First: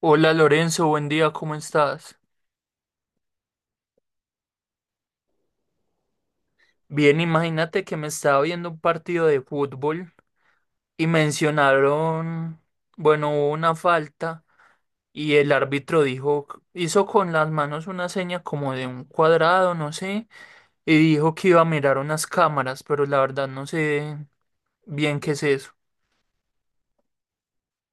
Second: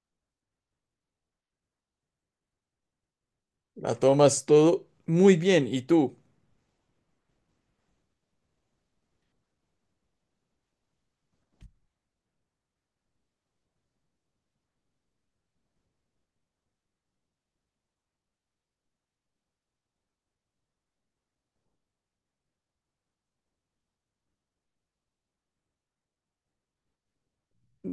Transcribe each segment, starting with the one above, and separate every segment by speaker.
Speaker 1: Hola Lorenzo, buen día, ¿cómo estás?
Speaker 2: La tomas todo muy bien. ¿Y tú?
Speaker 1: Bien, imagínate que me estaba viendo un partido de fútbol y mencionaron, bueno, hubo una falta y el árbitro dijo, hizo con las manos una seña como de un cuadrado, no sé, y dijo que iba a mirar unas cámaras, pero la verdad no sé bien qué es eso.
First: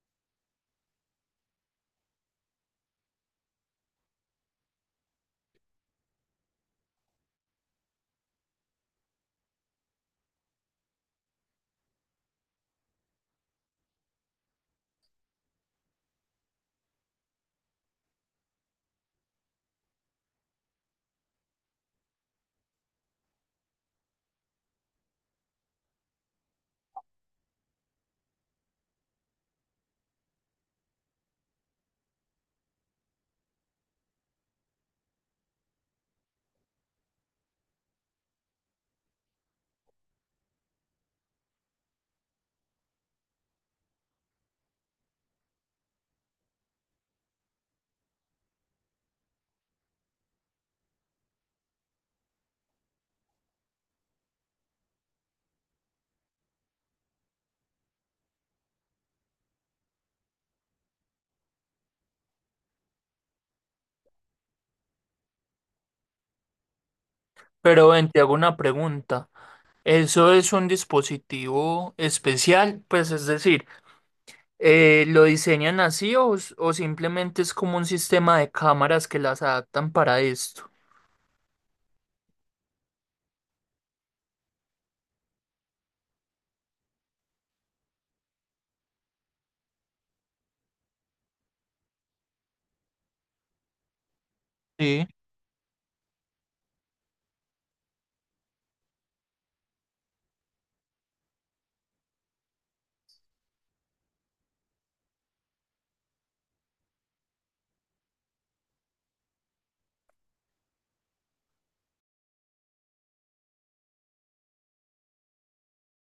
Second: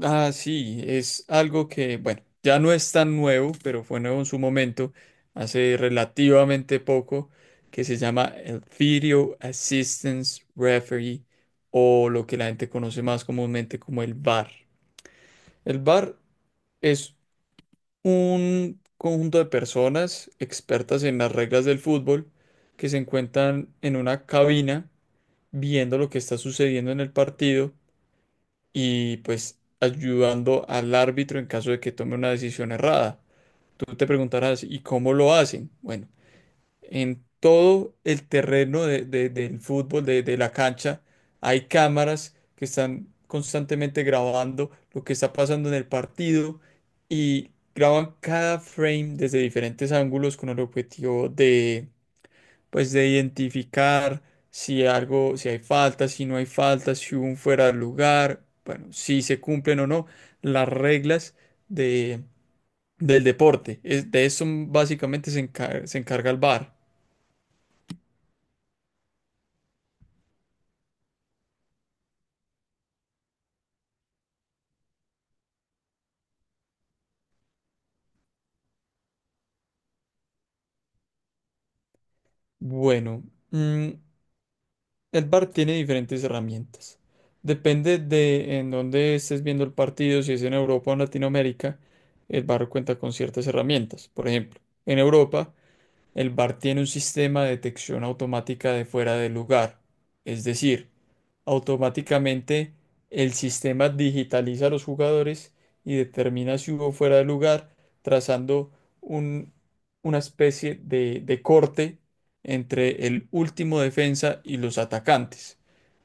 Speaker 2: Ah, sí, es algo que, bueno, ya no es tan nuevo, pero fue nuevo en su momento, hace relativamente poco, que se llama el Video Assistance Referee, o lo que la gente conoce más comúnmente como el VAR. El VAR es un conjunto de personas expertas en las reglas del fútbol que se encuentran en una cabina viendo lo que está sucediendo en el partido y pues ayudando al árbitro en caso de que tome una decisión errada. Tú te preguntarás, ¿y cómo lo hacen? Bueno, en todo el terreno del fútbol, de la cancha, hay cámaras que están constantemente grabando lo que está pasando en el partido y graban cada frame desde diferentes ángulos con el objetivo de, pues, de identificar si algo, si hay falta, si no hay falta, si hubo un fuera de lugar, bueno, si se cumplen o no las reglas de, del deporte. De eso básicamente se encarga el bar.
Speaker 1: Pero ven, te hago una pregunta. ¿Eso es un dispositivo especial? Pues es decir, ¿lo diseñan así o, o simplemente es como un sistema de cámaras que las adaptan para esto?
Speaker 2: Bueno, mm, el VAR tiene diferentes herramientas. Depende de en dónde estés viendo el partido, si es en Europa o en Latinoamérica, el VAR cuenta con ciertas herramientas. Por ejemplo, en
Speaker 1: Sí.
Speaker 2: Europa el VAR tiene un sistema de detección automática de fuera de lugar, es decir, automáticamente el sistema digitaliza a los jugadores y determina si hubo fuera de lugar, trazando un- una especie de corte entre el último defensa y los atacantes.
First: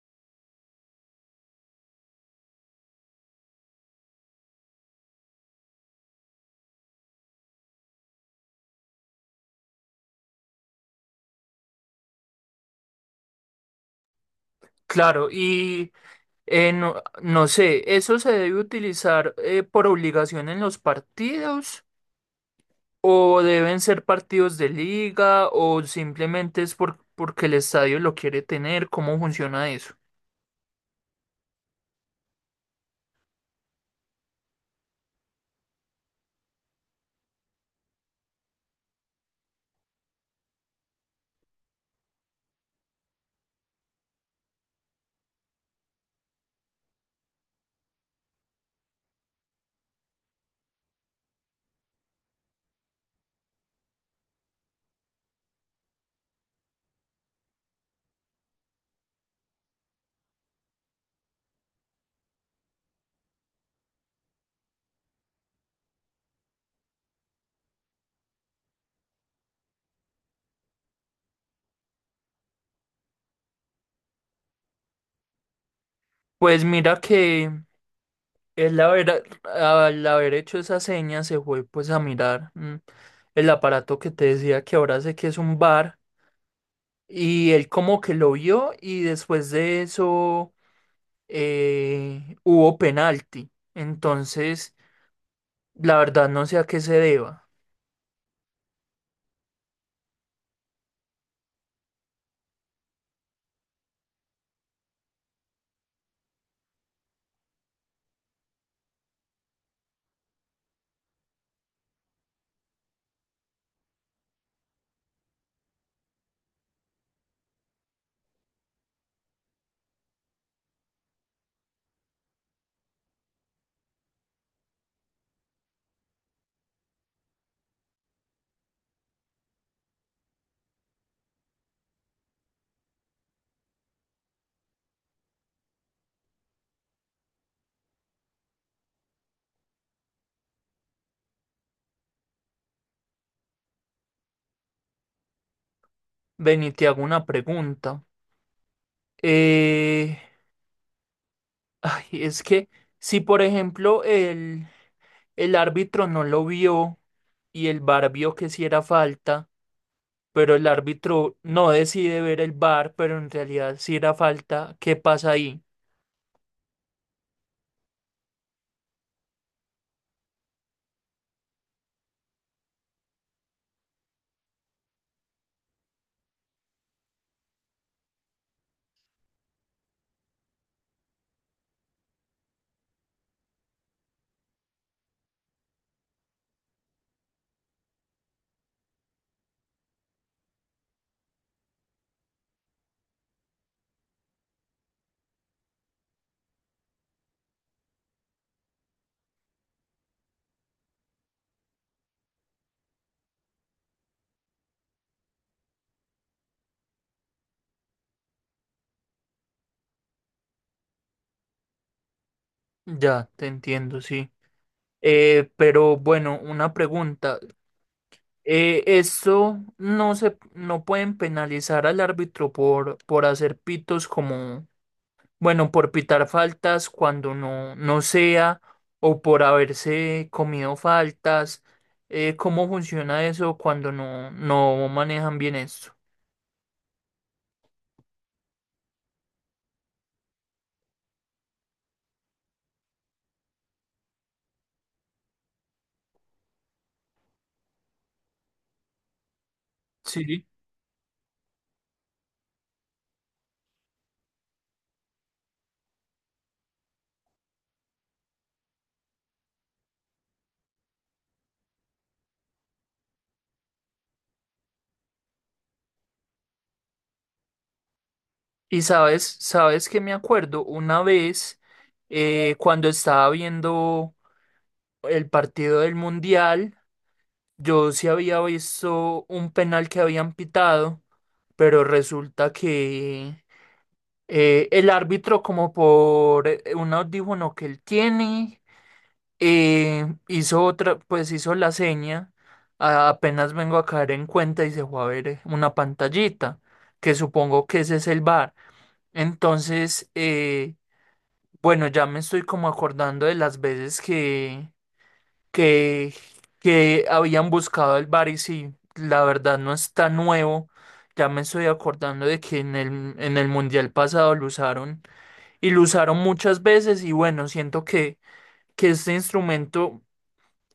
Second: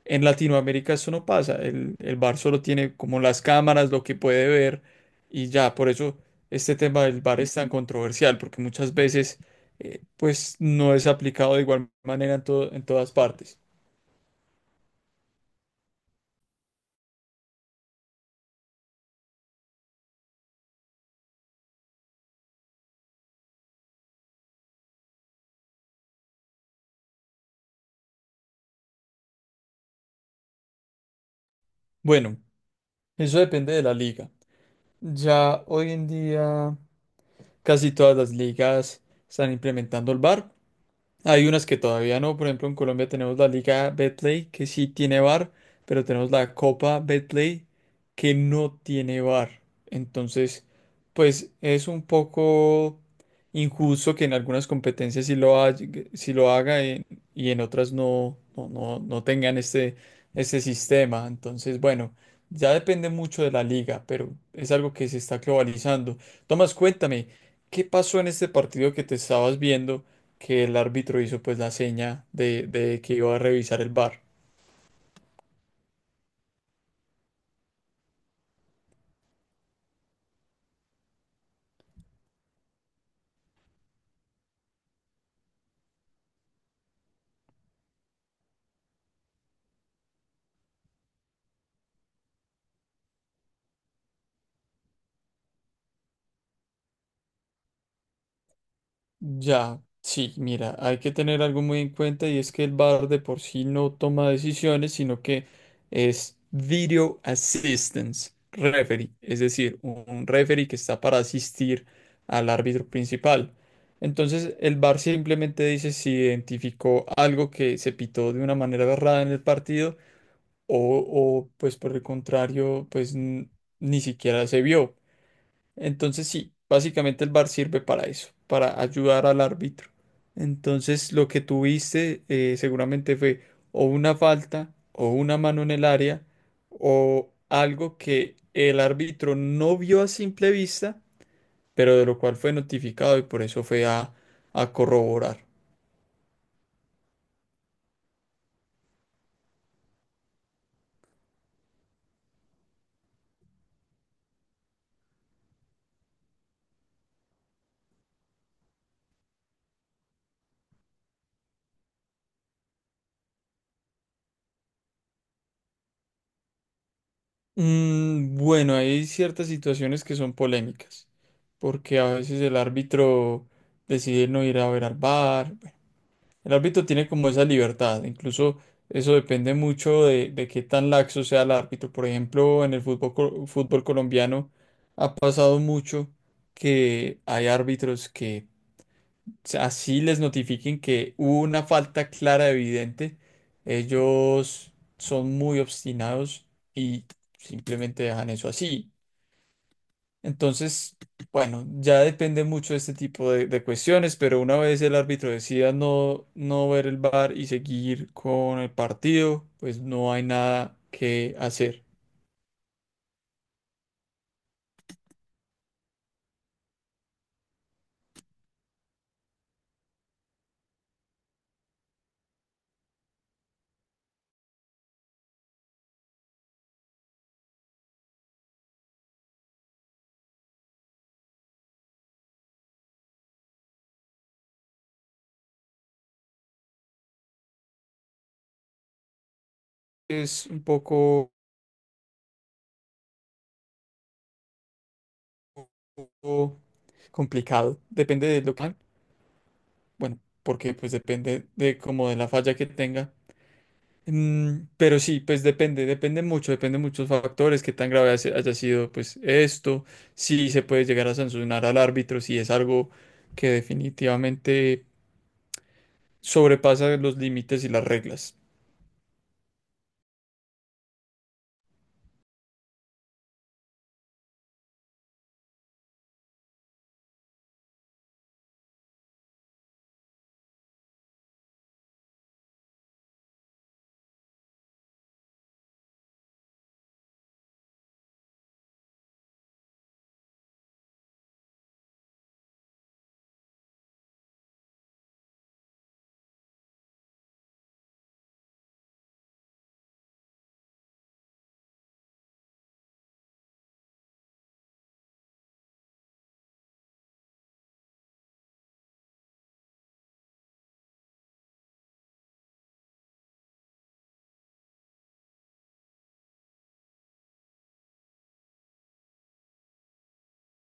Speaker 2: En Latinoamérica eso no pasa, el VAR solo tiene como las cámaras, lo que puede ver y ya. Por eso este tema del VAR es tan controversial, porque muchas veces pues no es aplicado de igual manera en todas partes.
Speaker 1: Claro, y no, no sé, ¿eso se debe utilizar por obligación en los partidos o deben ser partidos de liga o simplemente es por, porque el estadio lo quiere tener? ¿Cómo funciona eso?
Speaker 2: Bueno, eso depende de la liga. Ya hoy en día casi todas las ligas están implementando el VAR. Hay unas que todavía no. Por ejemplo, en Colombia tenemos la Liga Betplay que sí tiene bar, pero tenemos la Copa Betplay que no tiene bar. Entonces, pues es un poco injusto que en algunas competencias sí lo haga y en otras no tengan este sistema. Entonces, bueno, ya depende mucho de la liga, pero es algo que se está globalizando. Tomás, cuéntame, ¿qué pasó en este partido que te estabas viendo, que el árbitro hizo pues la seña de que iba a revisar el bar?
Speaker 1: Pues mira que al haber hecho esa seña se fue pues a mirar el aparato que te decía que ahora sé que es un bar. Y él como que lo vio y después de eso hubo penalti. Entonces, la verdad no sé a qué se deba.
Speaker 2: Ya, sí, mira, hay que tener algo muy en cuenta, y es que el bar de por sí no toma decisiones, sino que es Video Assistance Referee, es decir, un referee que está para asistir al árbitro principal. Entonces, el bar simplemente dice si identificó algo que se pitó de una manera errada en el partido o, o, pues por el contrario, ni siquiera se vio. Entonces sí, básicamente el VAR sirve para eso, para ayudar al árbitro. Entonces lo que tuviste seguramente fue o una falta o una mano en el área o algo que el árbitro no vio a simple vista, pero de lo cual fue notificado y por eso fue a corroborar.
Speaker 1: Ven y te hago una pregunta. Eh, ay, es que si por ejemplo el árbitro no lo vio y el VAR vio que sí era falta, pero el árbitro no decide ver el VAR, pero en realidad sí era falta, ¿qué pasa ahí?
Speaker 2: Mm, bueno, hay ciertas situaciones que son polémicas, porque a veces el árbitro decide no ir a ver al VAR. El árbitro tiene como esa libertad, incluso eso depende mucho de qué tan laxo sea el árbitro. Por ejemplo, en el fútbol, fútbol colombiano ha pasado mucho que hay árbitros que así les notifiquen que hubo una falta clara, evidente, ellos son muy obstinados y simplemente dejan eso así. Entonces, bueno, ya depende mucho de este tipo de cuestiones, pero una vez el árbitro decida no, no ver el VAR y seguir con el partido, pues no hay nada que hacer.
Speaker 1: Ya, te entiendo, sí. Pero bueno, una pregunta. Esto no se, no pueden penalizar al árbitro por hacer pitos como, bueno, por pitar faltas cuando no, no sea o por haberse comido faltas. ¿Cómo funciona eso cuando no, no manejan bien esto?
Speaker 2: Es un poco poco complicado. Depende de lo que hagan. Bueno,
Speaker 1: Sí.
Speaker 2: porque pues depende de como de la falla que tenga. Pero sí, pues depende, depende mucho, depende de muchos factores, qué tan grave haya sido pues esto, si se puede llegar a sancionar al árbitro, si es algo que definitivamente sobrepasa los límites y las reglas.
Speaker 1: Y sabes, sabes que me acuerdo una vez cuando estaba viendo el partido del Mundial, yo sí había visto un penal que habían pitado, pero resulta que el árbitro, como por un audífono que él tiene, hizo otra, pues hizo la seña. Apenas vengo a caer en cuenta y se fue a ver una pantallita, que supongo que ese es el bar. Entonces, bueno, ya me estoy como acordando de las veces que que, que habían buscado el bar y sí, la verdad no está nuevo. Ya me estoy acordando de que en el mundial pasado lo usaron y lo usaron muchas veces y bueno, siento que este instrumento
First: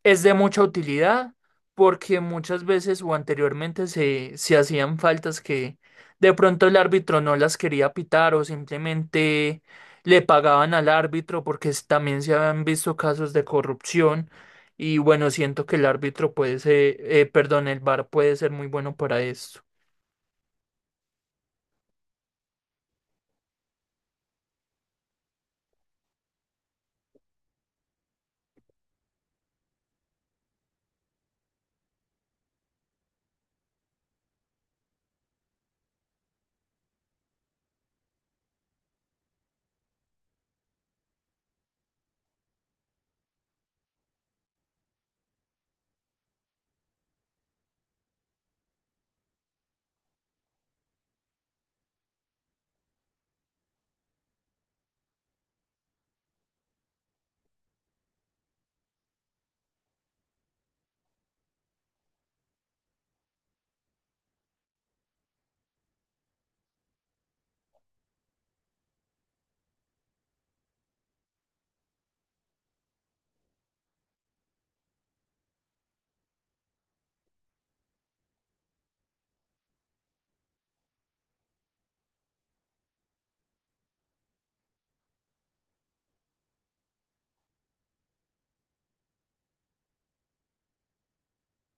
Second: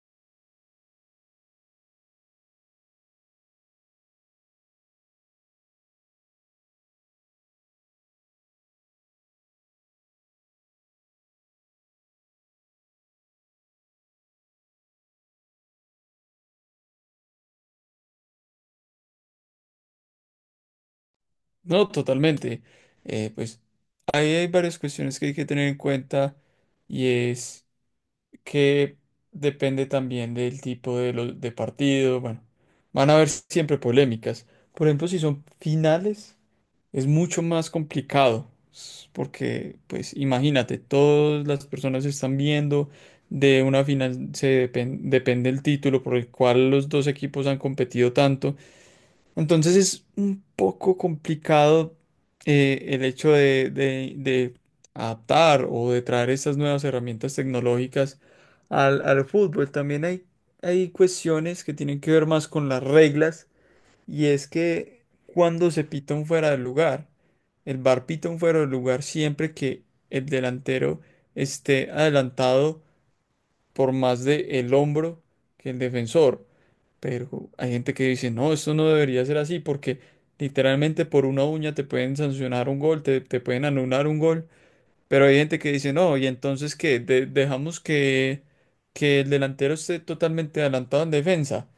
Speaker 1: es de mucha utilidad porque muchas veces o anteriormente se, se hacían faltas que de pronto el árbitro no las quería pitar o simplemente le pagaban al árbitro porque también se habían visto casos de corrupción y bueno, siento que el árbitro puede ser, perdón, el VAR puede ser muy bueno para esto.
Speaker 2: No, totalmente. Pues ahí hay varias cuestiones que hay que tener en cuenta, y es que depende también del tipo de, de partido. Bueno, van a haber siempre polémicas. Por ejemplo, si son finales. Es mucho más complicado porque, pues, imagínate, todas las personas están viendo de una final, depende el título por el cual los dos equipos han competido tanto. Entonces es un poco complicado, el hecho de, de adaptar o de traer estas nuevas herramientas tecnológicas al fútbol. También hay cuestiones que tienen que ver más con las reglas, y es que cuando se pita un fuera del lugar, el bar pita un fuera del lugar siempre que el delantero esté adelantado por más de el hombro que el defensor. Pero hay gente que dice, no, esto no debería ser así, porque literalmente por una uña te pueden sancionar un gol, te pueden anular un gol. Pero hay gente que dice, no, y entonces que dejamos que el delantero esté totalmente adelantado en defensa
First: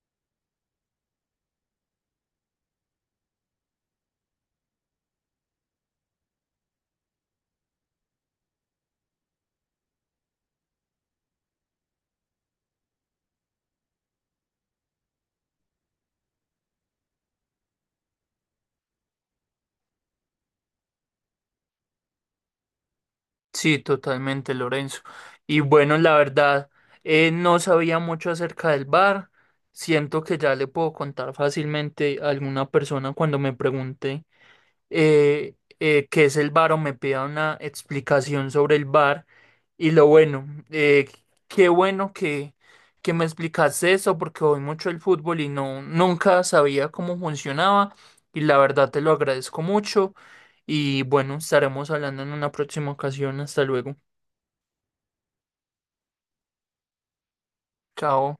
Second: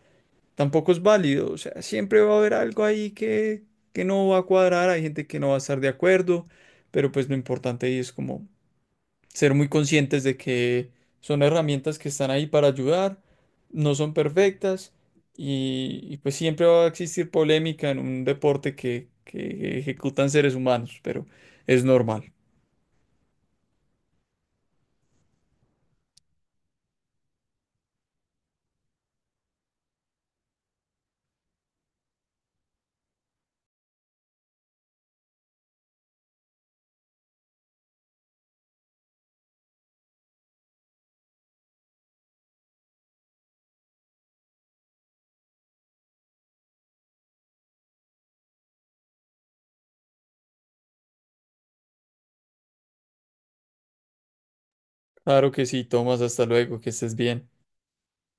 Speaker 2: tampoco es válido. O sea, siempre va a haber algo ahí que no va a cuadrar, hay gente que no va a estar de acuerdo, pero pues lo importante ahí es como ser muy conscientes de que son herramientas que están ahí para ayudar, no son perfectas, y pues siempre va a existir polémica en un deporte que ejecutan seres humanos, pero es normal.
Speaker 1: Sí, totalmente, Lorenzo. Y bueno, la verdad, no sabía mucho acerca del bar. Siento que ya le puedo contar fácilmente a alguna persona cuando me pregunte qué es el bar o me pida una explicación sobre el bar. Y lo bueno, qué bueno que me explicaste eso porque voy mucho el fútbol y no, nunca sabía cómo funcionaba. Y la verdad te lo agradezco mucho. Y bueno, estaremos hablando en una próxima ocasión. Hasta luego.
Speaker 2: Claro que sí, Tomás, hasta luego, que estés bien.
Speaker 1: Chao.